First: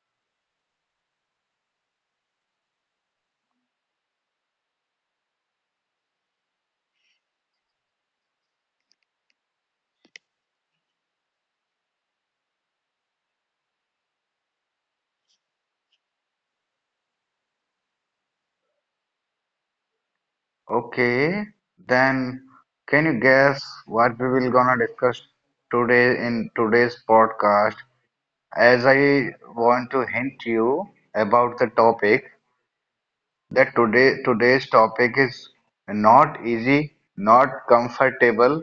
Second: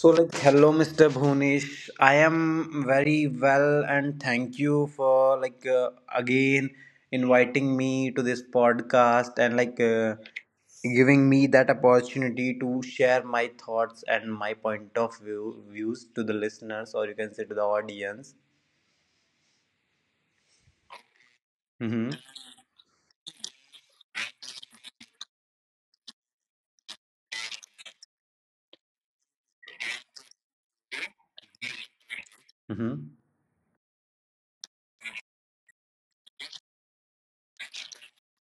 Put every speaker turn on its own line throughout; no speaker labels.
So, hello, Mr. Bhunesh. I am very well, and thank you for again inviting me to this podcast and giving me that opportunity to share my thoughts and my point of view views to the listeners, or you can say to the audience.
Okay,
Mm-hmm.
then can you guess what we will gonna discuss today in today's podcast? As I want to hint you about the topic
Mm-hmm.
that today's topic is not easy, not comfortable,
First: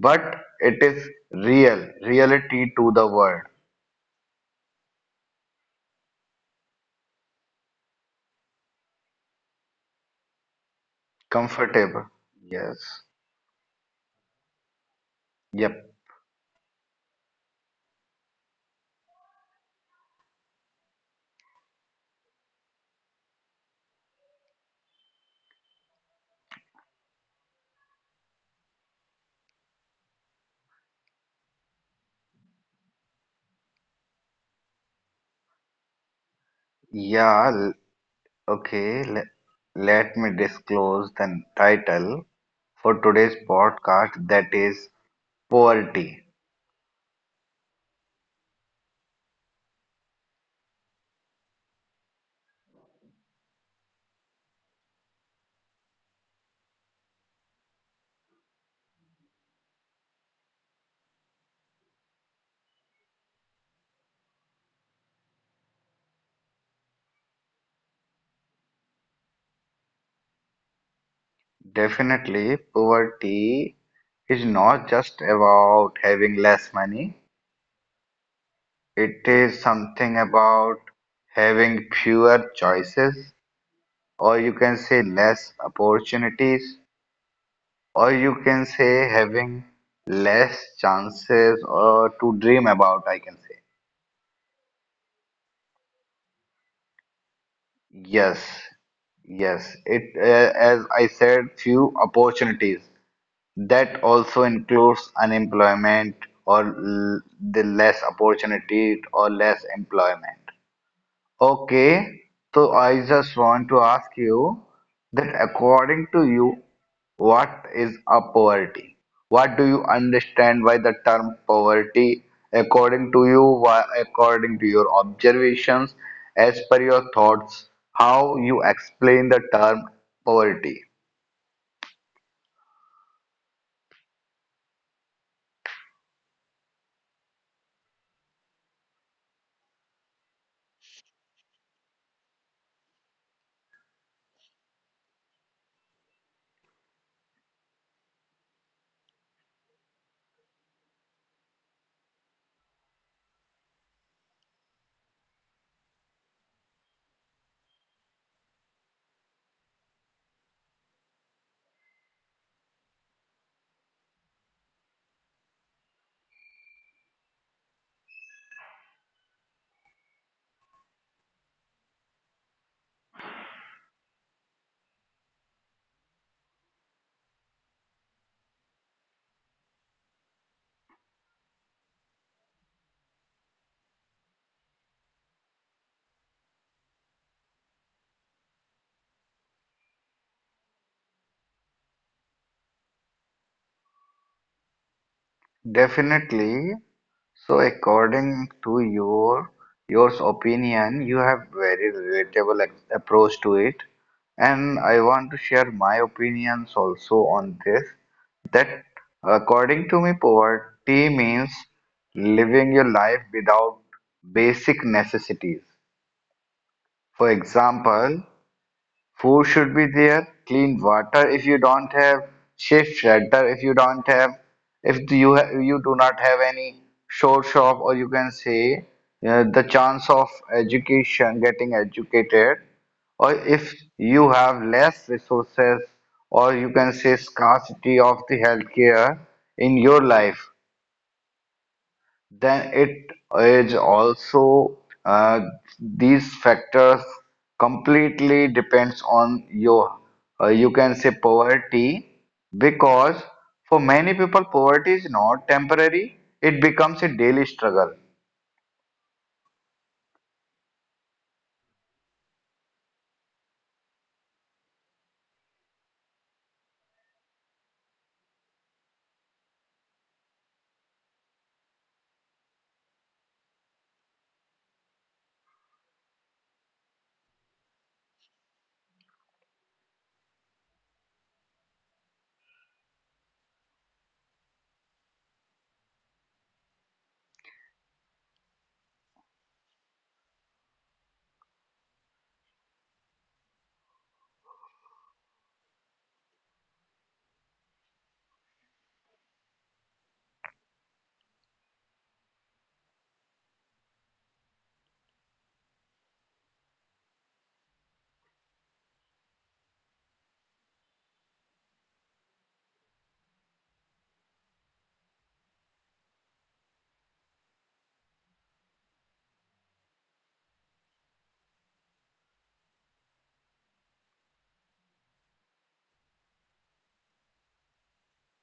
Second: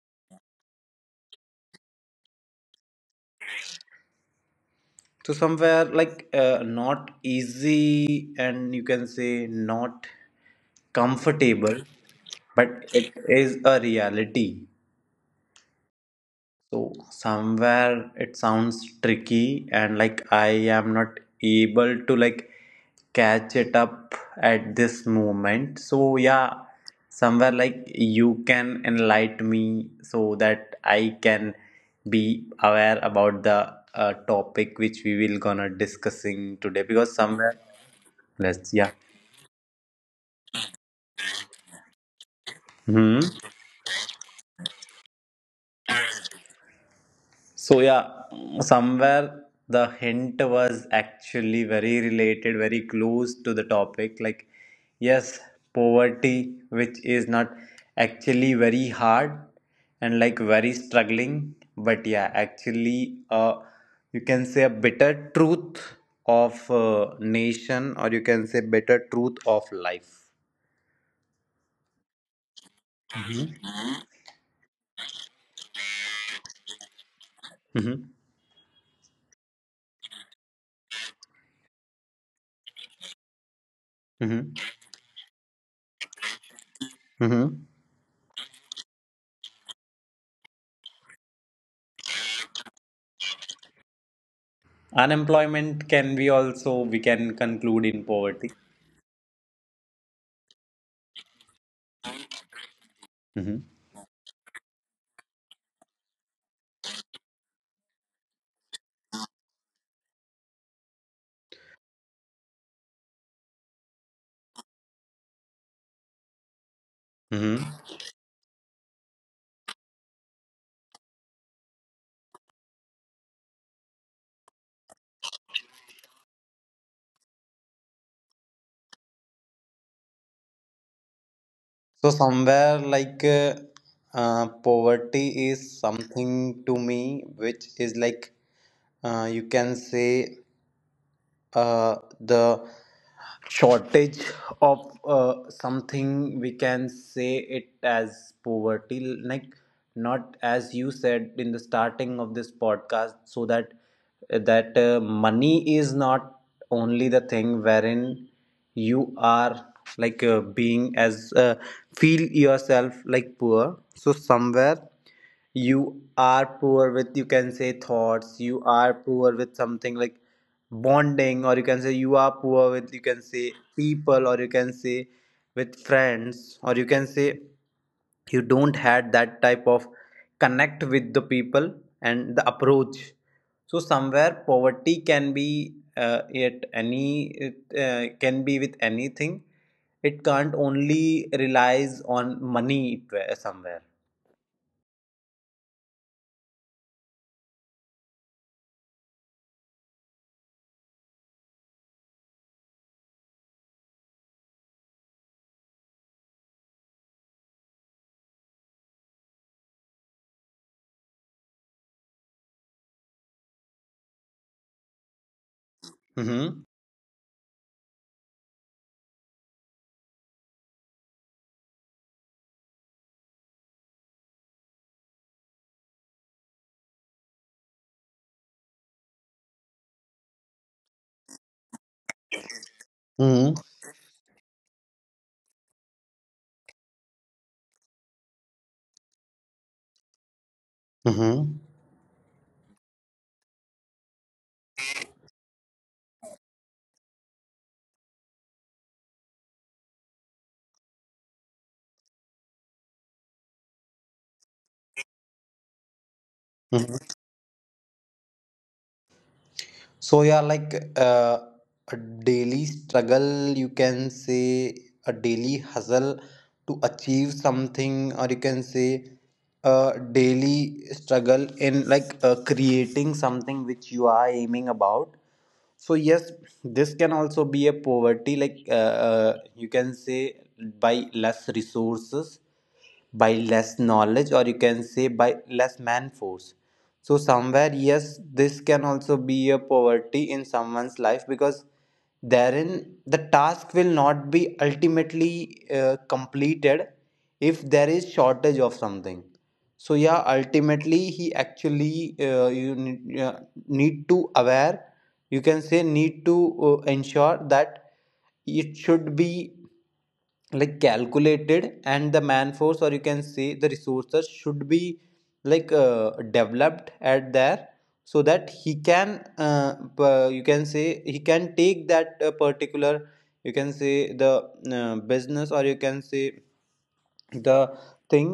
but it is reality to the world.
So somewhere not easy, and you can say not comfortable,
Comfortable.
but
Yes.
it is a reality.
Yep.
So somewhere it sounds tricky and like I am not able to like catch it up at this moment. So yeah, somewhere like you can enlighten me so that I can be aware about the topic which we will gonna discussing today because somewhere
Yeah,
let's yeah.
Okay, let me disclose the title for
Hmm.
today's podcast, that is poverty.
So yeah, somewhere the hint was actually very related, very close to the topic. Like, yes, poverty, which is not actually very hard and like very struggling, but yeah, actually, you can say a bitter truth of nation, or you can say bitter truth of life.
Definitely, poverty
Mm-hmm.
is not just about having less money,
Mm-hmm.
it is something about having fewer choices, or you can say less opportunities,
Mm-hmm.
or you can say having less chances or to dream about, I can say.
Unemployment can be also we can conclude in
Yes,
poverty.
yes. As I said, few opportunities.
Mm-hmm.
That also includes unemployment or l the less opportunity or less employment. Okay, so I just want to ask you that, according to you,
Mm-hmm.
what is a poverty? What do you understand by the term poverty? According to you, why, according to your observations, as per your thoughts, how you explain the term poverty?
So somewhere poverty is something to me which is like you can say the shortage of something we can say it as poverty like not as you said in the starting of this podcast so that money is not only the thing wherein you are being as feel yourself like poor, so somewhere you are poor with you can say thoughts, you are poor with something like bonding, or you can say you are poor with you can say people, or you can say with friends, or you can say you don't had that type of connect with the people and the approach. So somewhere poverty can be at any it can be with anything, it can't only relies on money, somewhere
Definitely. So, according to your yours opinion, you have very relatable approach to it, and I want to share my opinions also on this. That according to me, poverty means living your life without basic necessities.
mm-hmm.
For example, food should be there, clean water if you don't have, safe shelter if you don't have, if you ha you do not have any source of, or you can say, the chance of education, getting educated, or
Mm-hmm.
if you have less resources, or you can say scarcity of the healthcare in your life,
Mm-hmm.
then it is also uh, these factors completely depends on your you can say poverty, because for many people poverty is not temporary, it becomes a daily struggle.
So yeah, a daily struggle, you can say a daily hustle to achieve something, or you can say a daily struggle in creating something which you are aiming about. So yes, this can also be a poverty, you can say by less resources, by less knowledge, or you can say by less man force. So somewhere yes, this can also be a poverty in someone's life because therein the task will not be ultimately completed if there is shortage of something. So yeah, ultimately he actually you need to aware, you can say need to ensure that it should be like calculated, and the man force, or you can say the resources should be developed at there, so that he can you can say he can take that particular, you can say the business, or you can say the thing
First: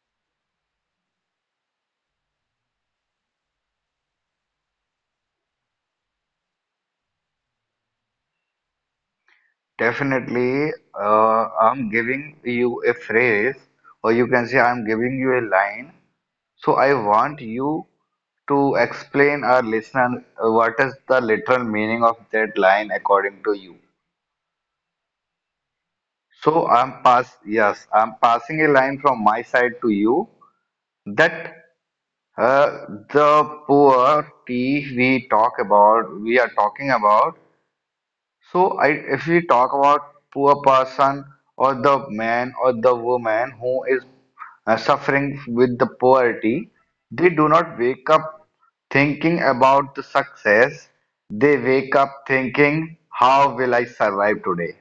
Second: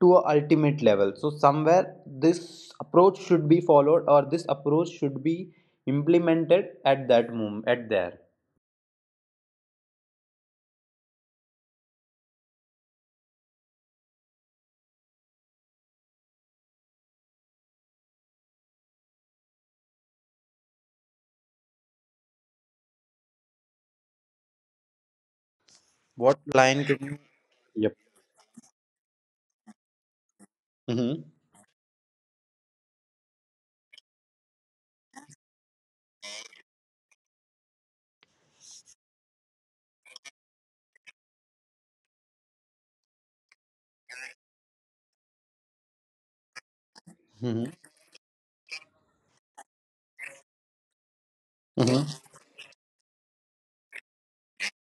to a ultimate level. So somewhere this approach should be followed, or this approach should be implemented at that moment at there.
Definitely, I'm giving you a phrase, or you can say I'm giving you a line, so I want you to explain our listener what is the literal meaning of that line according to you.
What
So
line can
I'm
you?
pass Yes,
Yep.
I'm passing a line from my side to you,
Mm-hmm.
that uh, the poverty we are talking about. So if we talk about poor person, or the man or the woman who is suffering with the poverty, they do
Mm-hmm.
not wake up thinking about the success. They wake
Mhm.
up thinking, how will I survive today?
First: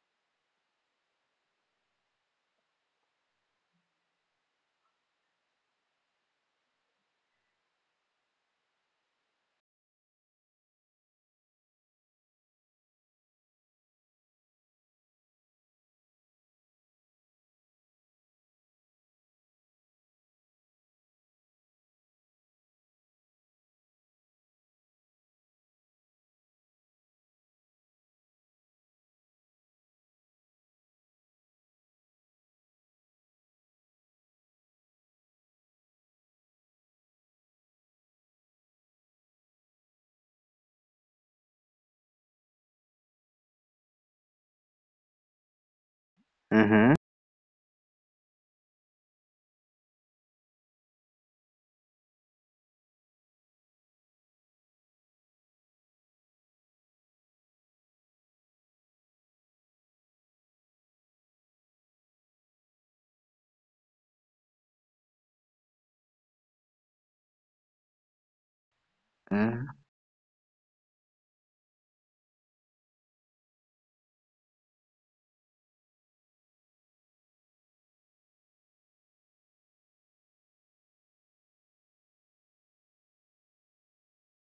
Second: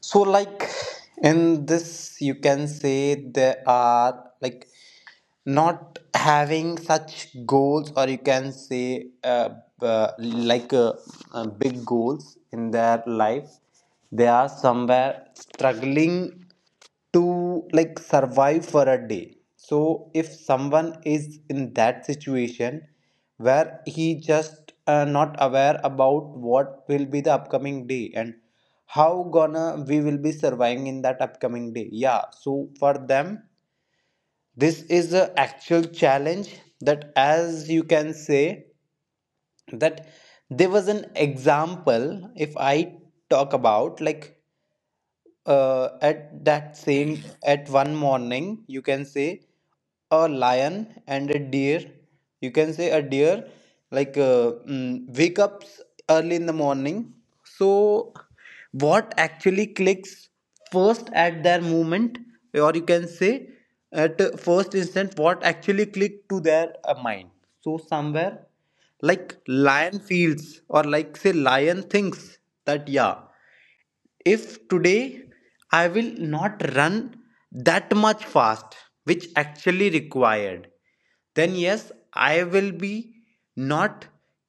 So, like in this, you can say there are like not having such goals, or you can say uh, like uh, big goals in their life. They are somewhere struggling to like survive for a day. So if someone is in that situation where he just not aware about what will be the upcoming day and how gonna we will be surviving in that upcoming day, yeah, so for them this is the actual challenge. That as you can say, that there was an example if I talk about at that
Mm-hmm.
same at one morning you can say a lion and a deer, you can say a deer wake up early in the morning. So what actually clicks first at their movement, or you can say at first instant what actually clicked to their mind. So somewhere like
Mm.
lion feels, or like say lion thinks that yeah, if today I will not run that much fast which actually required, then yes, I will be not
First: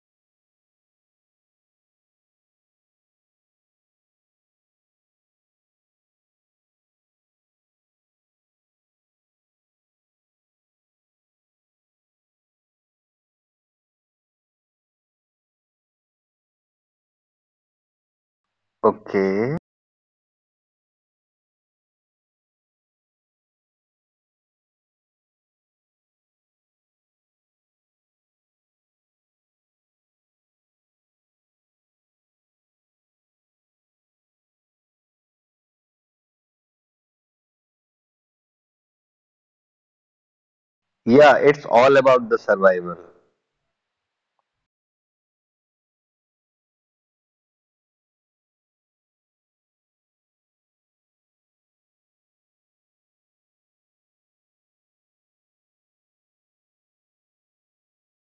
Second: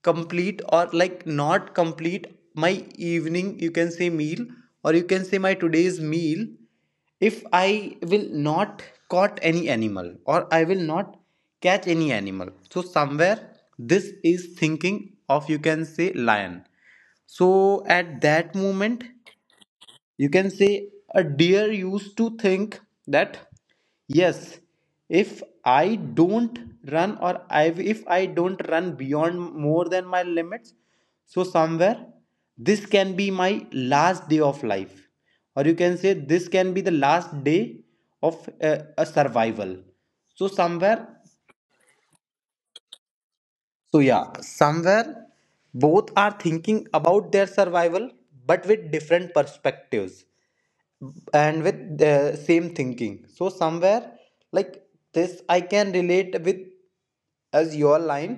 complete, or like not complete my evening you can say meal, or you can say my today's meal, if I will not caught any animal, or I will not catch any animal. So somewhere this is thinking of you can say lion. So at that moment
Okay.
you can say a deer used to think that yes, if I don't run or I, if I don't run beyond more than my limits, so somewhere this can be my last day of life, or you can say this can be the last day of a survival. So somewhere,
Yeah, it's all about the survival.
so yeah, somewhere both are thinking about their survival, but with different perspectives and with the same thinking. So somewhere like this I can relate with as your line,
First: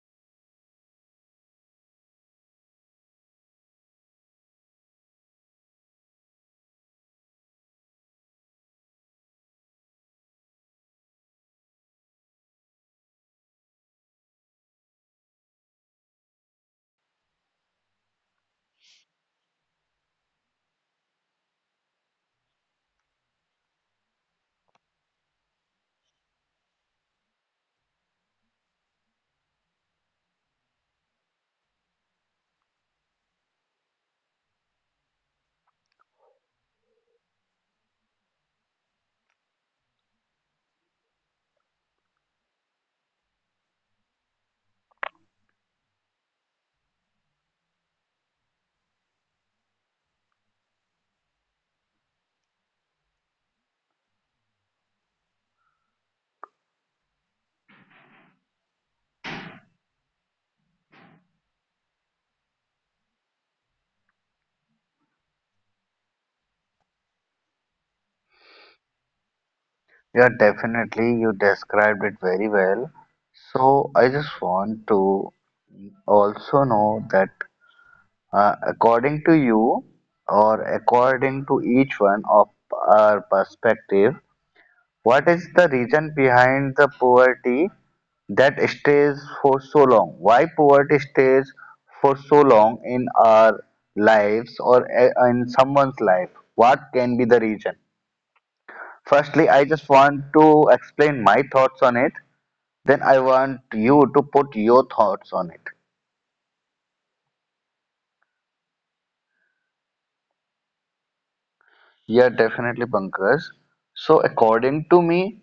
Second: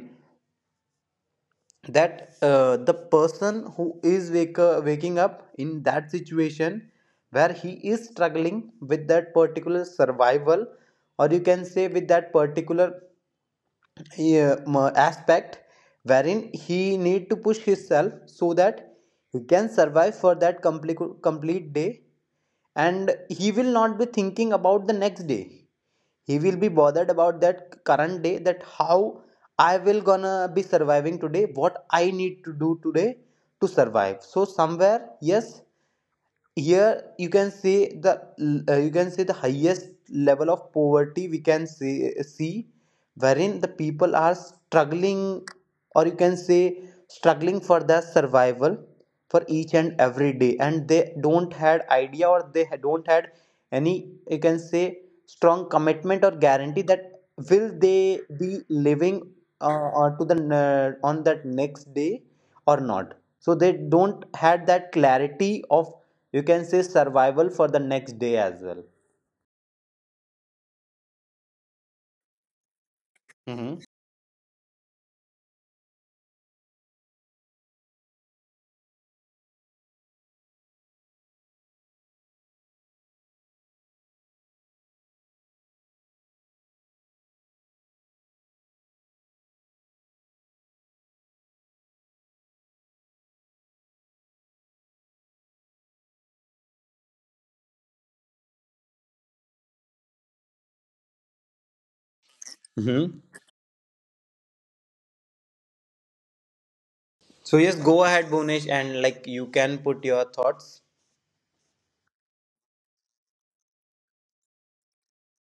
that the person who is waking up in that situation where he is struggling with that particular survival, or you can say with that particular aspect, wherein he need to push himself so that he can survive for that complete day, and he will not be thinking about the next day. He will be bothered about that current day, that how I will gonna be surviving today, what I need to do today to survive. So somewhere yes, here you can say the you can say the highest level of poverty we can see, wherein the people are struggling, or you can say struggling for their survival for each and every day, and they don't had idea, or they don't had any you can say strong commitment or guarantee that will they be living uh, or to on that next day or not. So they don't had that clarity of you can say survival for the next day as well.
Yeah, definitely. You described it very well.
Mm-hmm.
So I just want to also know that, according to you or according to each one of our perspective, what is the reason behind the poverty that stays for so long? Why poverty stays for so long in our lives, or in someone's life? What can be the reason? Firstly, I just want to explain my thoughts on it. Then
Hmm.
I want you to put your thoughts on it.
So yes, go ahead Bonish, and like you can put your thoughts.
Yeah, definitely, Pankaj. So, according to me,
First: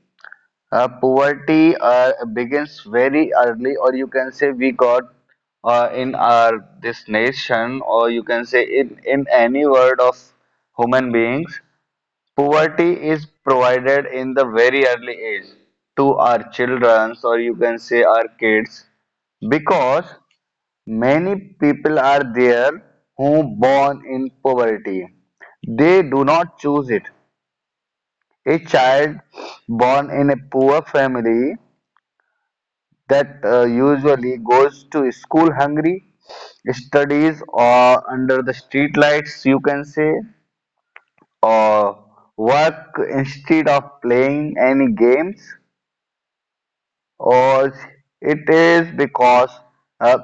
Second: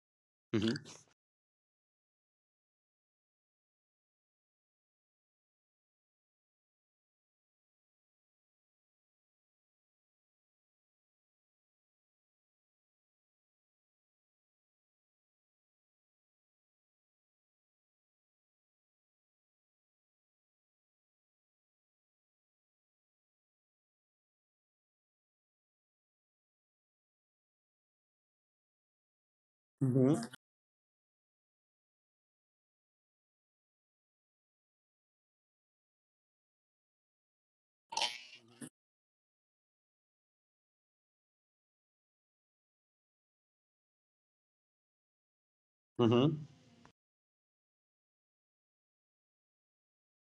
Mm-hmm.
poverty begins very early, or you can say we got in our this nation, or you can say in any world of human beings, poverty is provided in the very early age to our childrens, or you can say our kids, because many people are there who born in poverty. They do not choose it. A child born in
Hmm.
a poor family, that usually goes to school hungry, studies or under the street lights, you can say, or work instead of playing any games.
Hmm.
Or it is because uh,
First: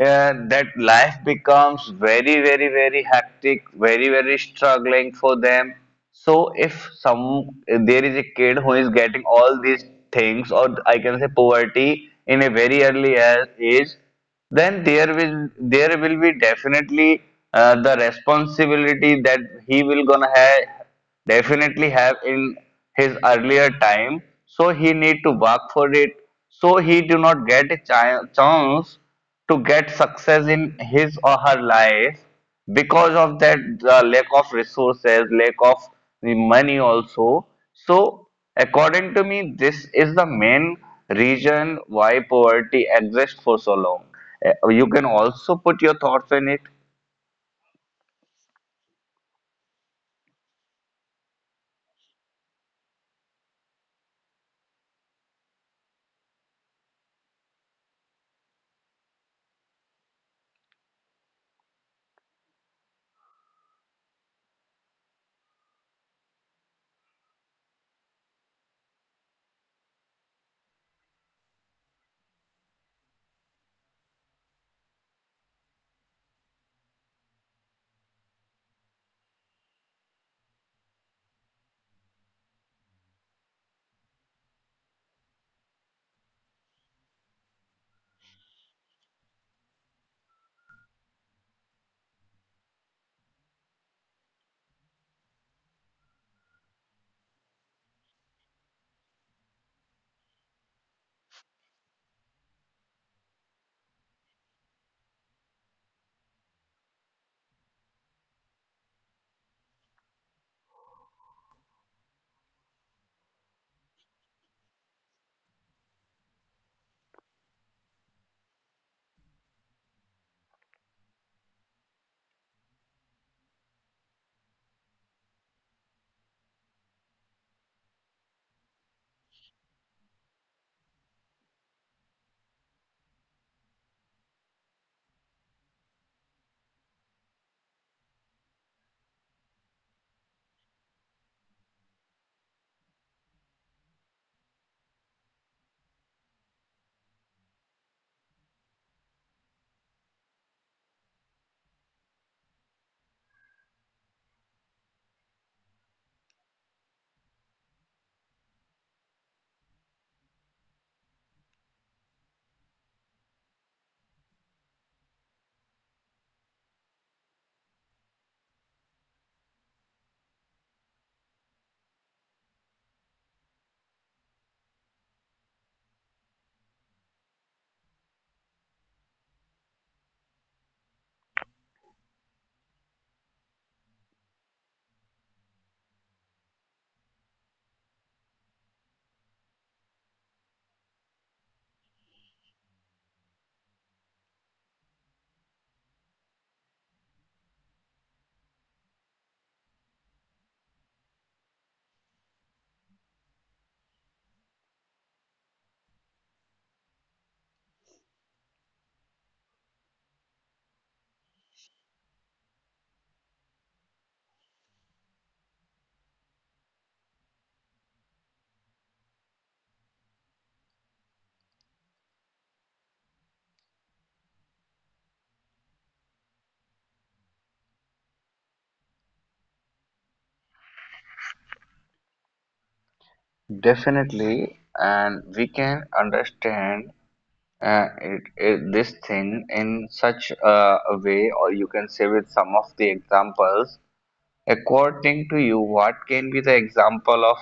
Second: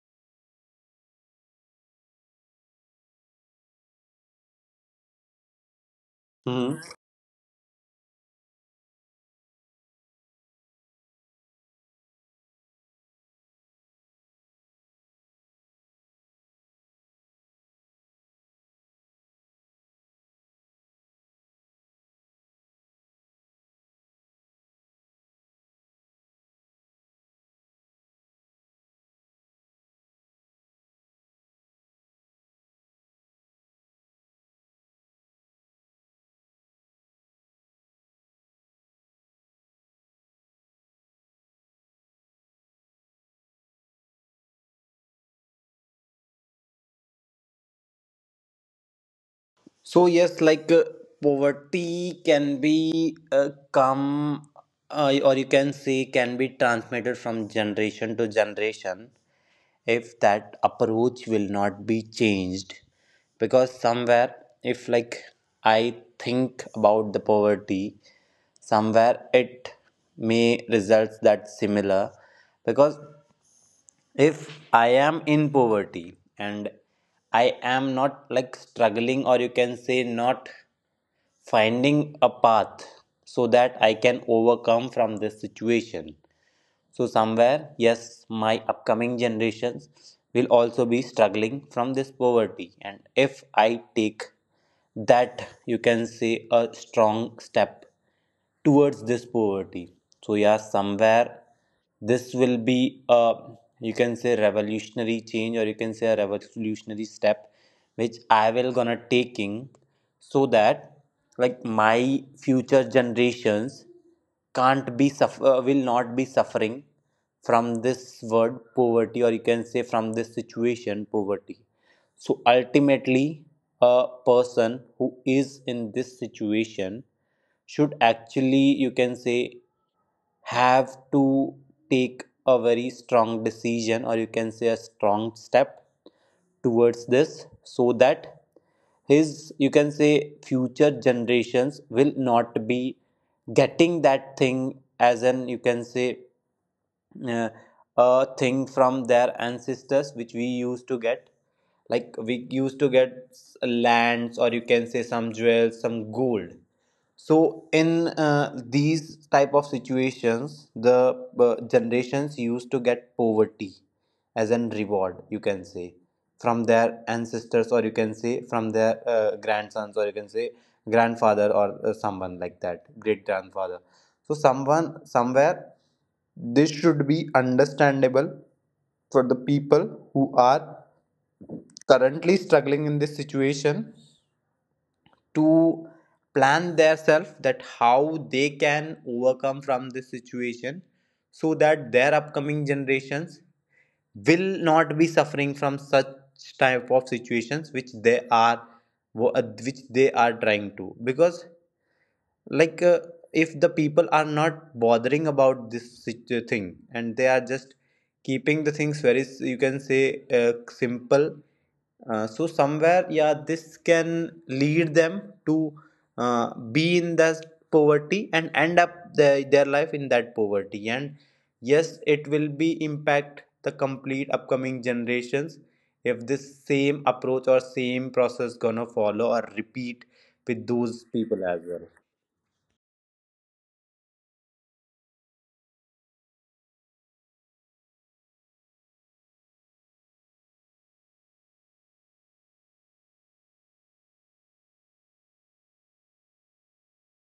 that life becomes very hectic, very struggling for them. So
Hmm.
if there is a kid who is getting all these things, or I can say poverty in a very early age, then there will be definitely the responsibility that he will gonna have, definitely have in his earlier time, so he need to work for it, so he do not get a chance to get success in his or her life because of that lack of resources, lack of the money also. So according to me, this is the main reason why poverty exists for so long. Uh, you can also put your thoughts in it.
So yes, poverty can be come or you can say can be transmitted from generation to generation if that approach will not be changed, because somewhere if like I think about the poverty, somewhere it may results that similar, because if I am in poverty and I am not like struggling, or you can say not finding a path so that I can overcome from this situation, so, somewhere, yes, my upcoming generations will also be struggling from this poverty. And if I take that, you can say, a strong step towards this poverty. So, yeah, somewhere this will be a you can say revolutionary change, or you can say a revolutionary step which I will gonna taking, so that like my future generations can't be suffer will not be suffering from this word poverty, or you can say from this situation poverty. So ultimately a person who is in this situation should actually you can say have to take a very strong decision, or you can say a strong step towards this, so that his you can say future generations will not be getting that thing as an you can say uh, a thing from their ancestors which we used to get, like we used to get lands, or you can say some jewels, some gold. So in these type of situations the generations used to get poverty as an reward you can say from their ancestors, or you can say from their grandsons, or you can say grandfather, or someone like that great grandfather. So someone somewhere this should be understandable for the people who are currently struggling in this situation to plan themselves that how they can overcome from this situation, so that their upcoming generations will not be suffering from such type of situations which they are trying to, because like uh, if the people are not bothering about this thing, and they are just keeping the things very you can say simple, so somewhere yeah, this can lead them to be in that poverty and end up their life in that poverty, and yes it will be impact the complete upcoming generations if this same approach or same process gonna follow or repeat with those people as well.
Definitely, and we can understand this thing in such a way, or you can say with some of the examples. According to you, what can be the example of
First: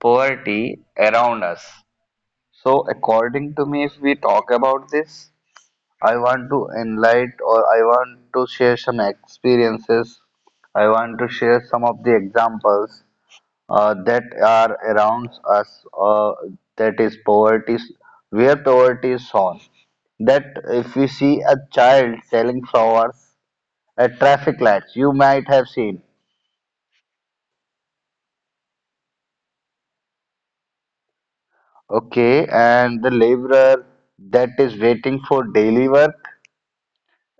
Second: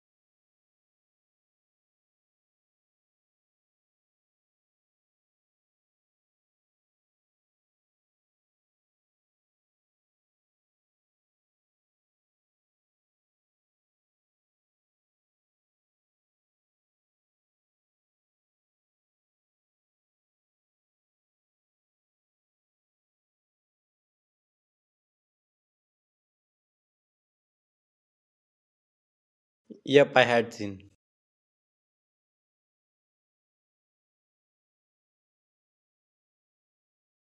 poverty around us? So, according to me, if we talk about this, I want to enlighten, or I want to share some experiences, I want to share some of the examples that are around us, that is poverty, where poverty is shown. That if we see a child selling flowers at traffic lights, you might have seen.
Yep, I had seen.
Okay, and the laborer that is waiting for daily work,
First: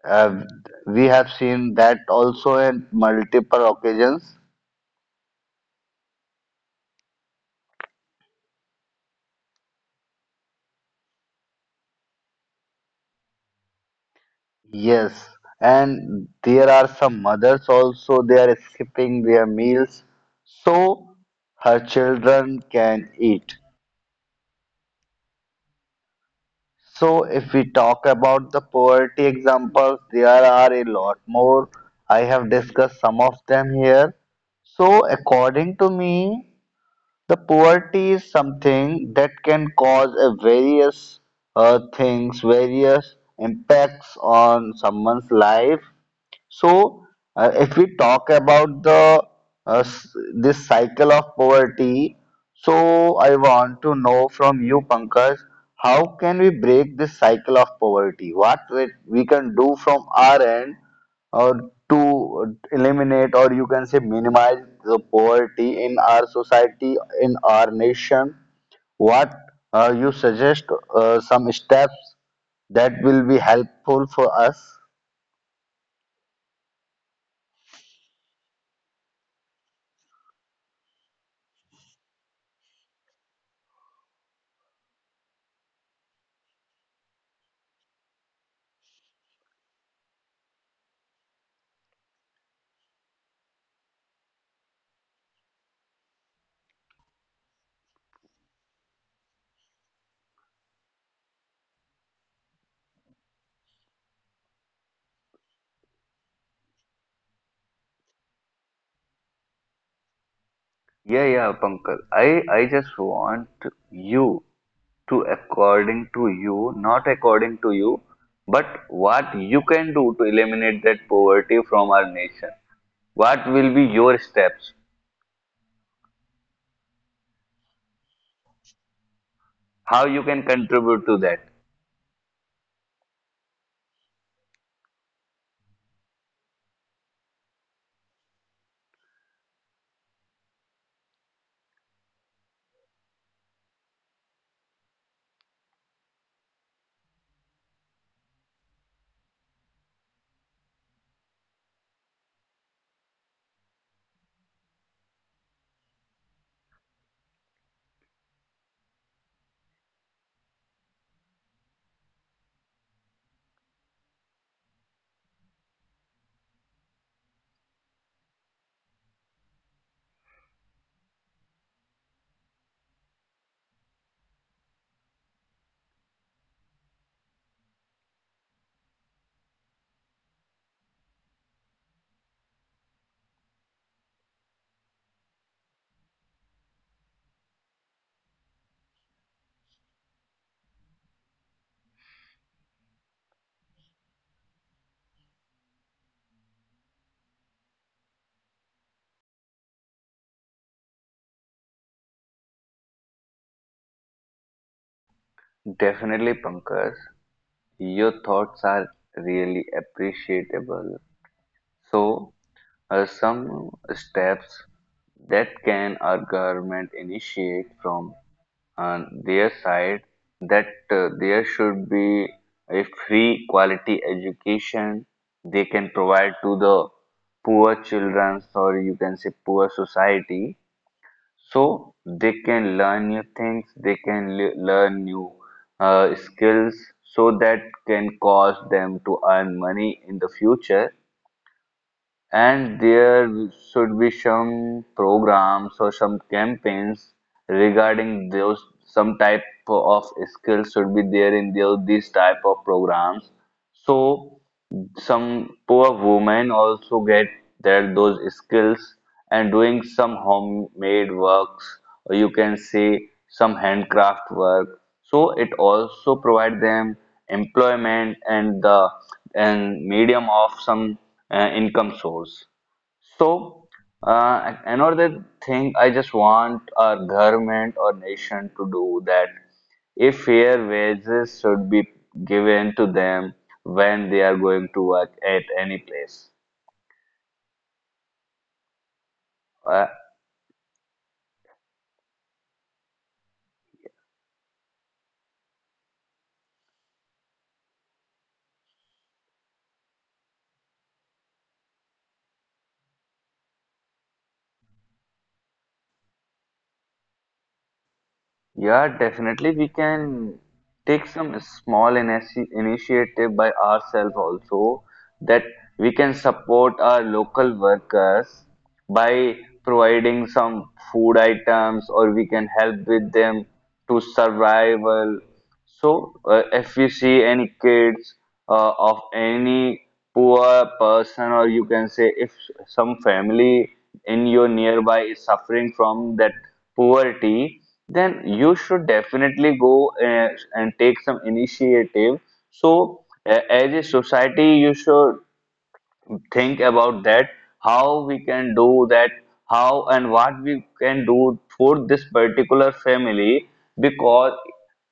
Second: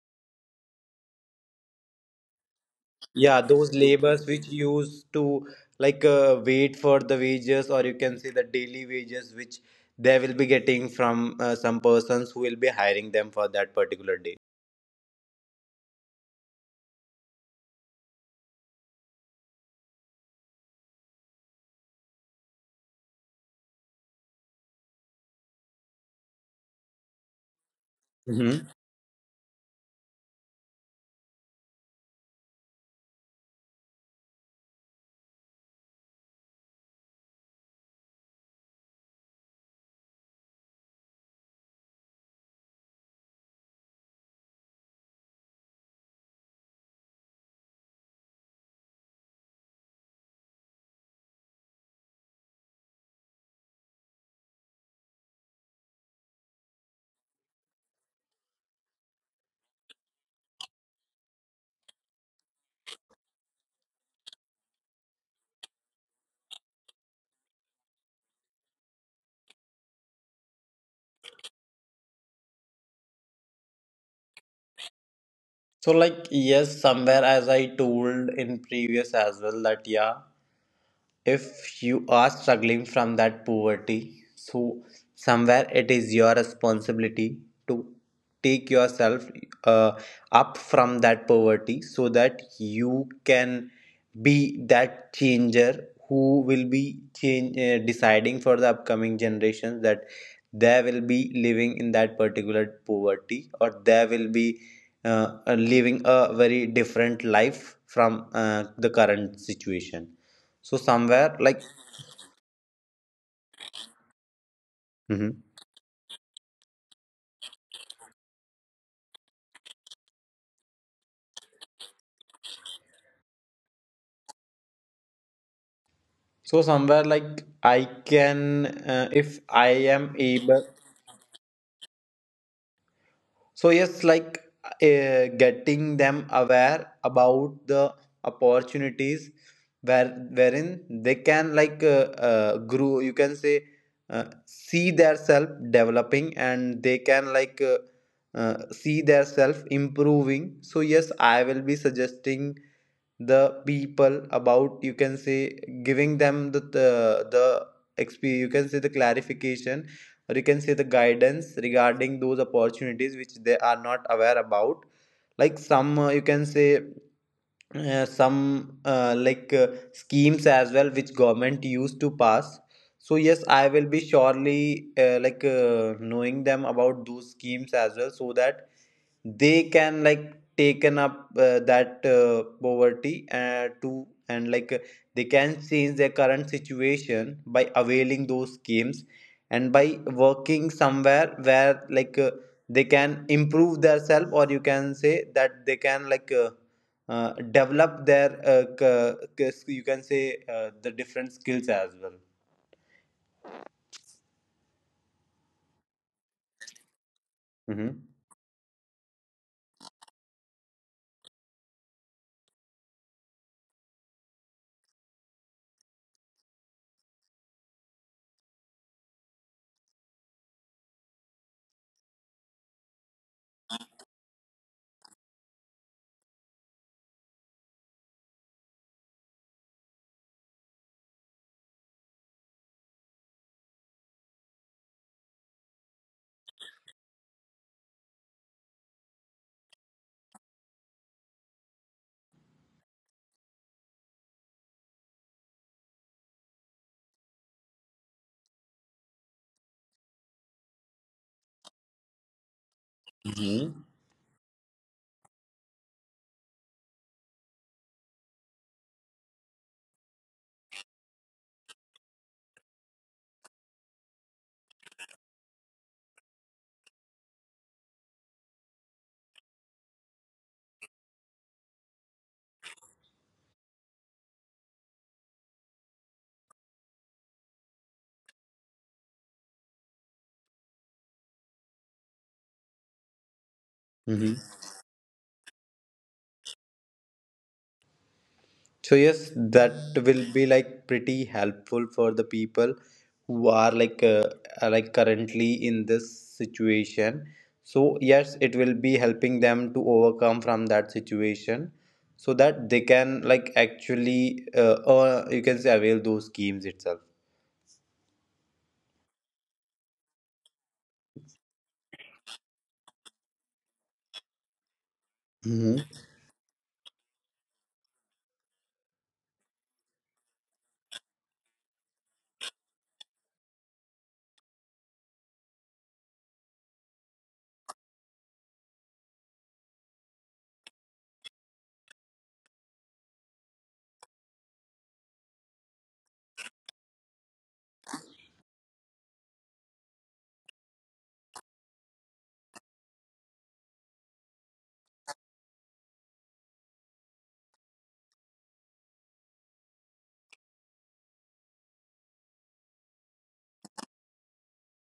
uh, we have seen that also in
Yeah,
multiple
those labors
occasions.
which used to wait for the wages, or you can say the daily wages which they will be getting from some persons who will be hiring them for that particular day.
Yes, and there are some mothers also, they are skipping their meals so her children can eat. So, if we talk about the
Hmm.
poverty examples, there are a lot more. I have discussed some of them here. So, according to me, the poverty is something that can cause a various things, various impacts on someone's life. So, if we talk about the uh, s- this cycle of poverty, so I want to know from you, Pankaj, how can we break this cycle of poverty? What we can do from our end, or to eliminate, or you can say minimize the poverty in our society, in our nation? What you suggest some steps that will be helpful for us?
So, like, yes, somewhere as I told in previous as well, that yeah. If you are struggling from that poverty, so somewhere it is your responsibility to take yourself uh, up from that poverty, so that you can be that changer who will be change, deciding for the upcoming generations that they will be living in that particular poverty, or they will be living a very different life from the current situation. So somewhere
Yet
like
you
hmm
not to you, but what you can do to eliminate that poverty from our nation. What will be your steps?
so somewhere like I can if I
How
am
you can
able.
contribute to that?
So yes, like getting them aware about the opportunities wherein they can like grow. You can say see their self developing, and they can like. See their self improving. So yes, I will be suggesting the people about, you can say, giving them the you can say the clarification, or you can say the guidance regarding those opportunities which they are not aware about, like some you can say some like schemes as well which government used to pass. So yes, I will be surely like knowing them about those schemes as well, so that they can like taken up that poverty to, and like they can change their current situation by availing those schemes and by working somewhere where like they can improve themselves, or you can say that they can like develop their you can say the different skills as well.
Definitely, Pankaj,
Mm-hmm.
your thoughts are really appreciable. So, some steps that can our government initiate from their side, that there should be a free quality education they can provide to the poor children, or you can say poor society, so they can learn new things, they can learn new skills, so that can cause them to earn money in the future. And there should be some programs or some campaigns regarding those, some type of skills should be there in these type of programs. So some poor women also get their those skills and doing some homemade works, or you can say some handcraft work. So it also provide them employment and the and medium of some income source. So, another thing I just want our government or nation to do, that if fair wages should be given to them when they are
Mm-hmm.
going to work at any place.
So yes, that
Uh,
will be like pretty helpful for the people who are like are, like, currently in this situation. So yes, it will be helping them to overcome from that situation, so that they can like actually you can say avail those schemes itself.
Yeah, definitely we can take some small initiative by ourselves also, that
Hmm.
we can support our local workers by providing some food items, or we can help with them to survival. So, if you see any kids of any poor person, or you can say if some family in your nearby is suffering from that poverty, then you should definitely go and take some initiative. So, as a society, you should think about that, how we can do that, how and what we can do for this particular family, because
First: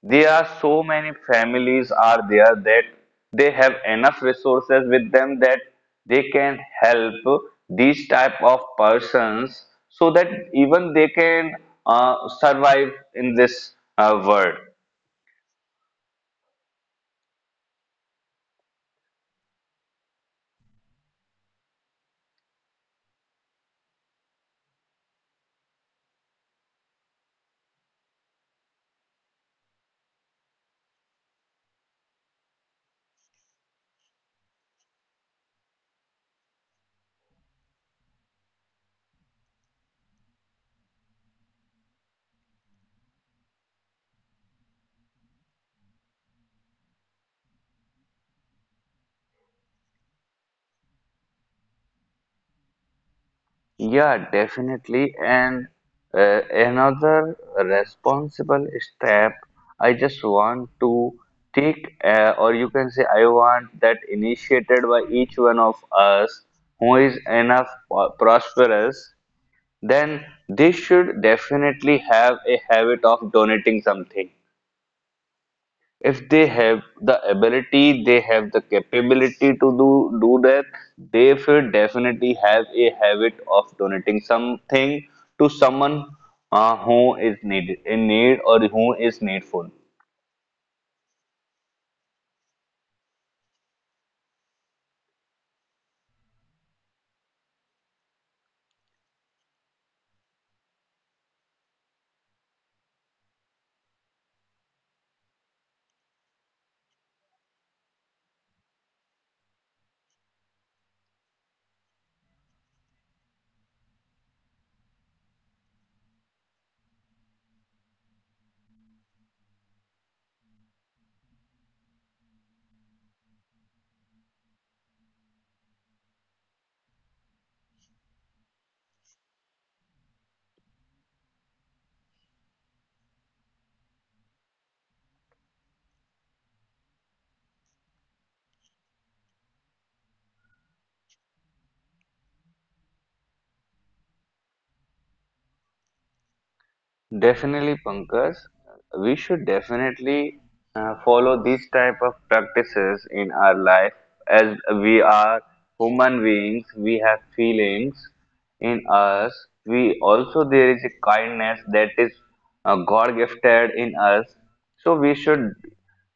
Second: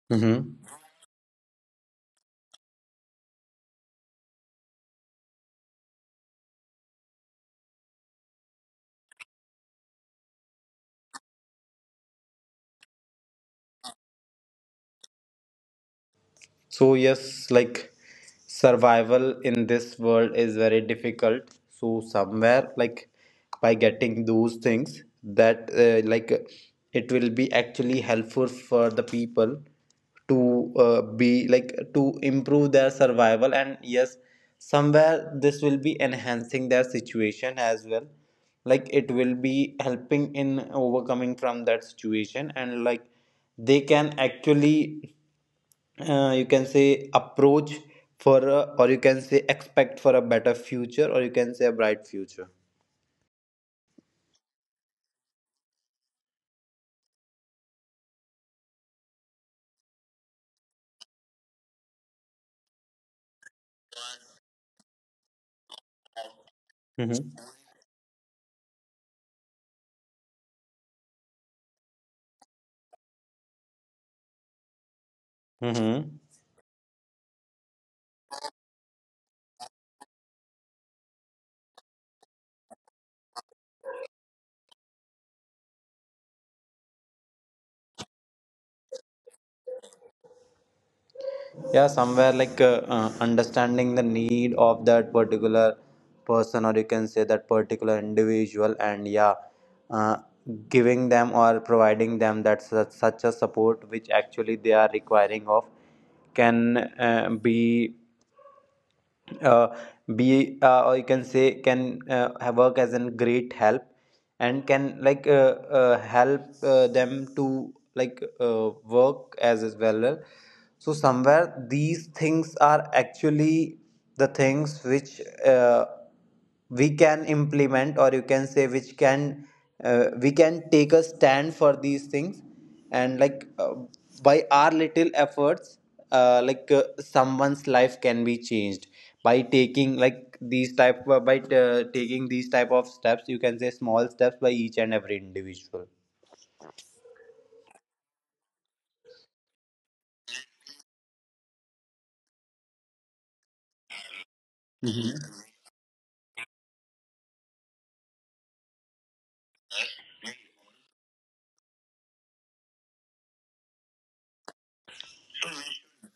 there are
Mm-hmm.
so many families are there that they have enough resources with them, that they can help these type of persons, so that even they can survive in this world.
So yes, like survival in this world is very difficult. So somewhere like, by getting those things that like it will be actually helpful for the people to be like to improve their survival. And yes, somewhere this will be enhancing their situation as well, like it will be helping in overcoming from that situation, and like they can actually you can say approach for a, or you can say expect for a better future, or you can say a bright future.
Yeah, definitely. And another responsible step I just want to take, or you can say, I want that initiated by each one of us who is
Mm-hmm.
enough prosperous, then they should definitely have a habit of donating something
Mm-hmm.
if they have the ability, they have the capability to do that, they should definitely have a habit of donating something to someone who is need, or who is needful.
Yeah, somewhere like understanding the need of that particular person, or you can say that particular individual. And yeah, uh, giving them or providing them that such, such a support which actually they are requiring of, can be uh, or you can say can have work as a great help, and can like help them to like work as well. So somewhere these things are actually the things which we can implement, or you can say which can we can take a stand for these things. And like by our little efforts, like someone's life can be changed by taking like these type by taking these type of steps, you can say small steps, by each and every individual.
Definitely, Pankaj. We should definitely follow these type of practices in our life. As we
Mm-hmm.
are human beings, we have feelings in us. We also there is a kindness that is God gifted in us. So we should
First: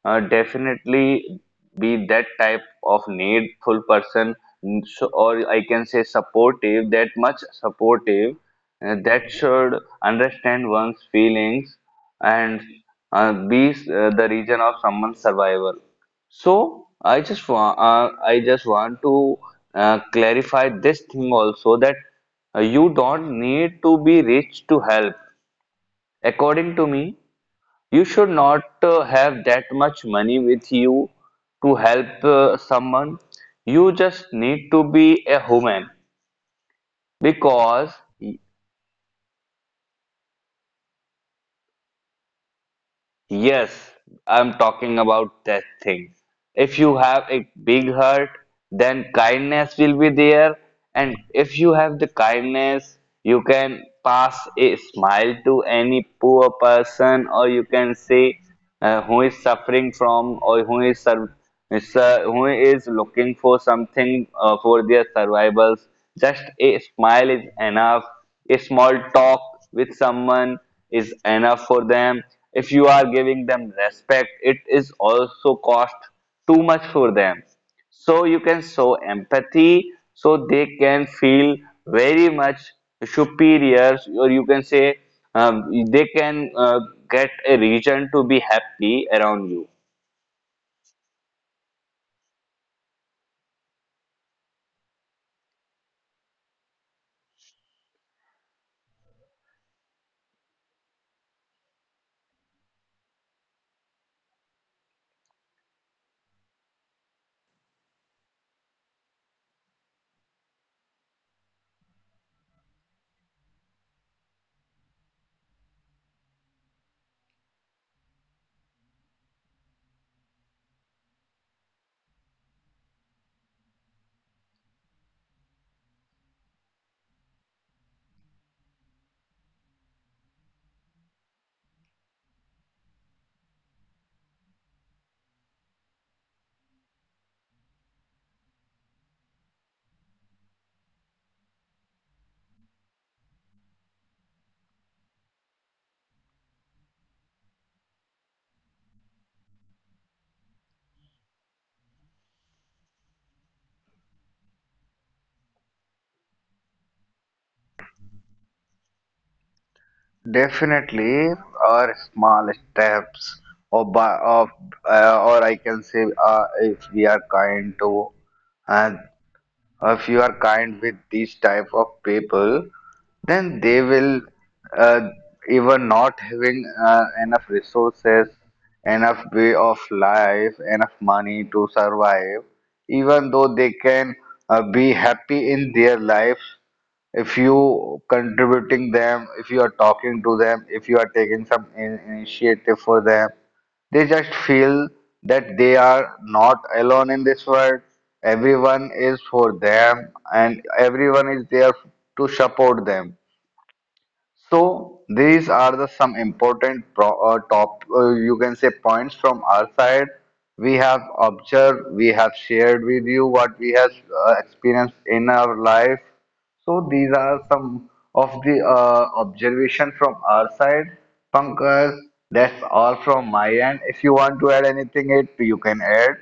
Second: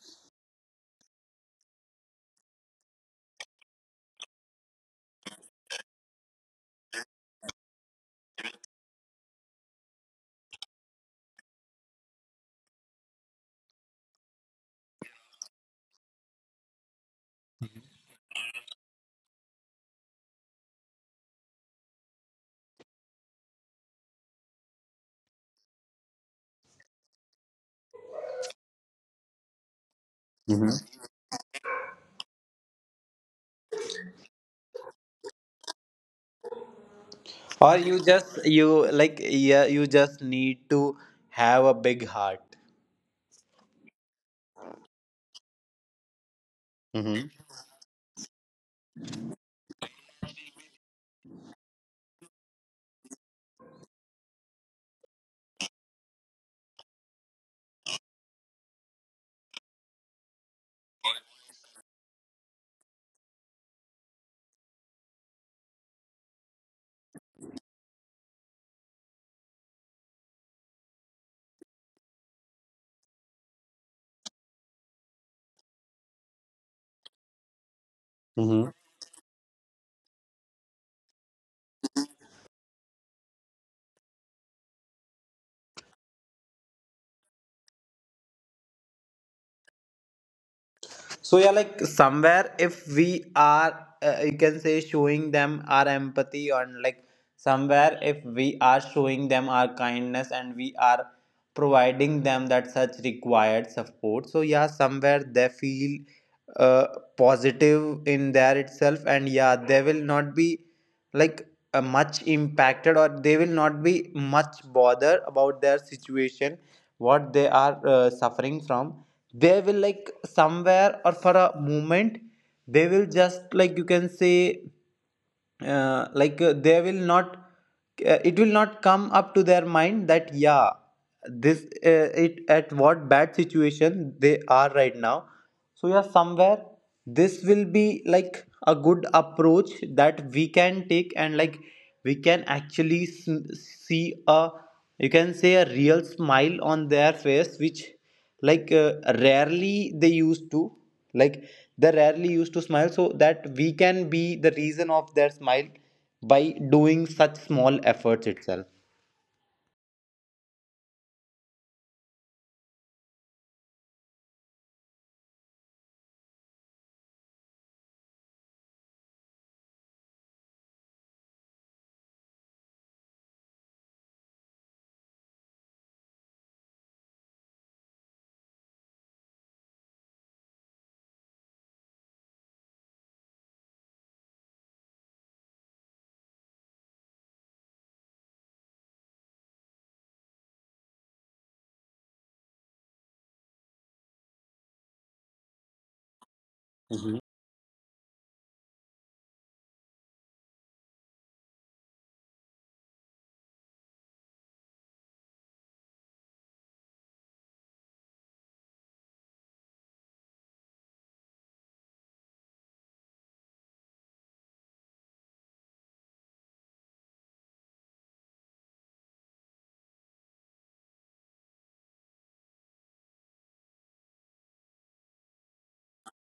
definitely be that type of needful person, mm, so, or I can say supportive, that much supportive, that should understand one's feelings, and be the reason of someone's survival. So I just want to clarify this thing also, that you don't need to be rich to help. According to me, you should not have that much money with
Mm-hmm.
you to help someone. You just need to be a human,
Or
because
you just you like, yeah, you just need to have a big heart.
Yes, I'm talking about that thing. If you
Mm-hmm.
have a big heart, then kindness will be there. And if you have the kindness, you can pass a smile to any poor person, or you can say who is suffering from, or who is sur- is, who is looking for something for their survivals. Just a smile is enough, a small talk with someone is enough for them, if you are giving them respect it is also cost too much for them, so you can show empathy so they can feel very much superior, or you can say um, they can get a reason to be happy around you.
So yeah, like somewhere if we are you can say showing them our empathy, and like somewhere if we are showing them our kindness, and we are providing them that such required support, so yeah somewhere they feel uh, positive in there itself. And yeah, they will not be like much impacted, or they will not be much bother about their situation what they are suffering from. They will like somewhere or for a moment, they will just like you can say like they will not it will not come up to their mind that yeah, this it at what bad situation they are right now. So yeah, somewhere this will be like a good approach that we can take. And like we can actually see a, you can say, a real smile on their face, which like rarely they used to like, they rarely used to smile, so that we can be the reason of their smile by doing such small efforts itself.
Definitely are small steps, or by of or I can say if we are kind to, and if you are kind with these type of people, then they will uh, even not having enough resources, enough way of life, enough money to survive, even though they can be happy in their life, if you contributing them, if you are talking to them, if you are taking some initiative for them, they just feel that they are not alone in this world. Everyone is for them and everyone is there to support them. So these are the some important top you can say points from our side. We have observed, we have shared with you what we have experienced in our life. So these are some of the observation from our side. Pankaj, that's all from my end. If you want to add anything, it you can add.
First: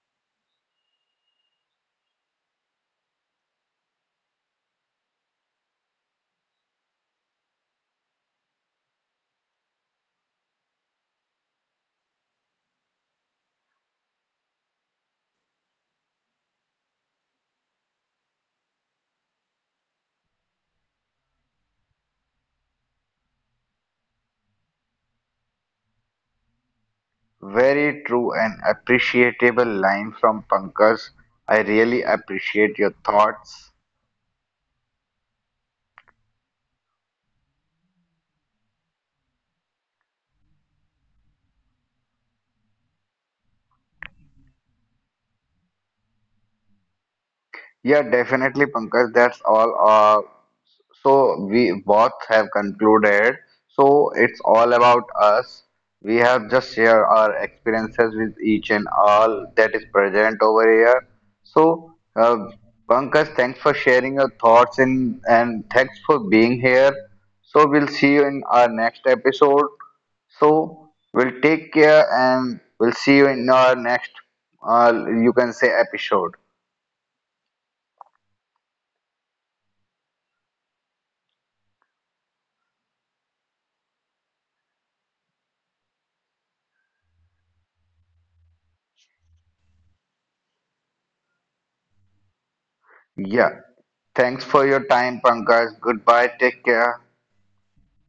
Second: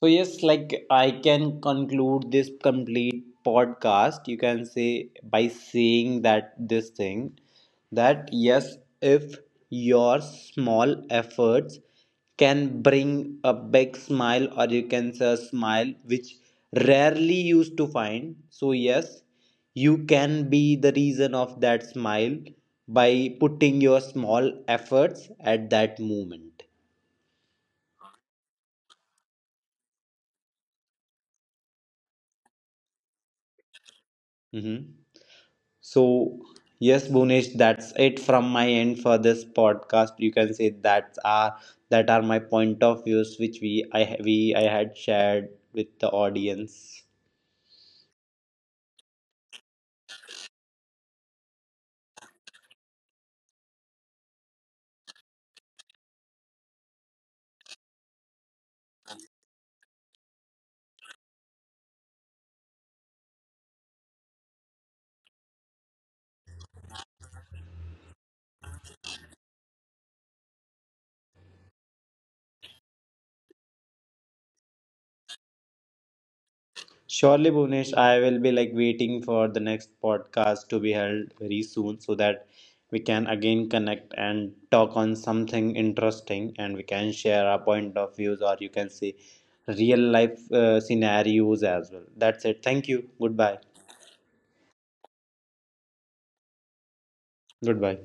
So yes, like I can conclude this complete podcast, you can say, by saying that this thing, that yes, if your small efforts can bring a big smile, or you can say a smile which rarely used to find. So yes, you can be the reason of that smile by putting your small efforts at that moment.
Very true and appreciable line from Pankaj. I really appreciate your thoughts.
Mhm. So, yes, Bhunesh, that's it from my end for this podcast. You can say that's our, that are my point of views which we I ha- we I had shared with the audience.
Yeah, definitely, Pankaj. That's all. So we both have concluded. So it's all about us. We have just shared our experiences with each and all that is present over here. So, Pankaj, thanks for sharing your thoughts in, and thanks for being here. So we'll see you in our next episode. So we'll take care and we'll see you in our next, uh, you can say, episode.
Surely, Bhunesh, I will be like waiting for the next podcast to be held very soon, so that we can again connect and talk on something interesting, and we can share our point of views, or you can say real life scenarios as well. That's it. Thank you.
Yeah.
Goodbye.
Thanks for your time, Pankaj. Goodbye. Take care.
Goodbye.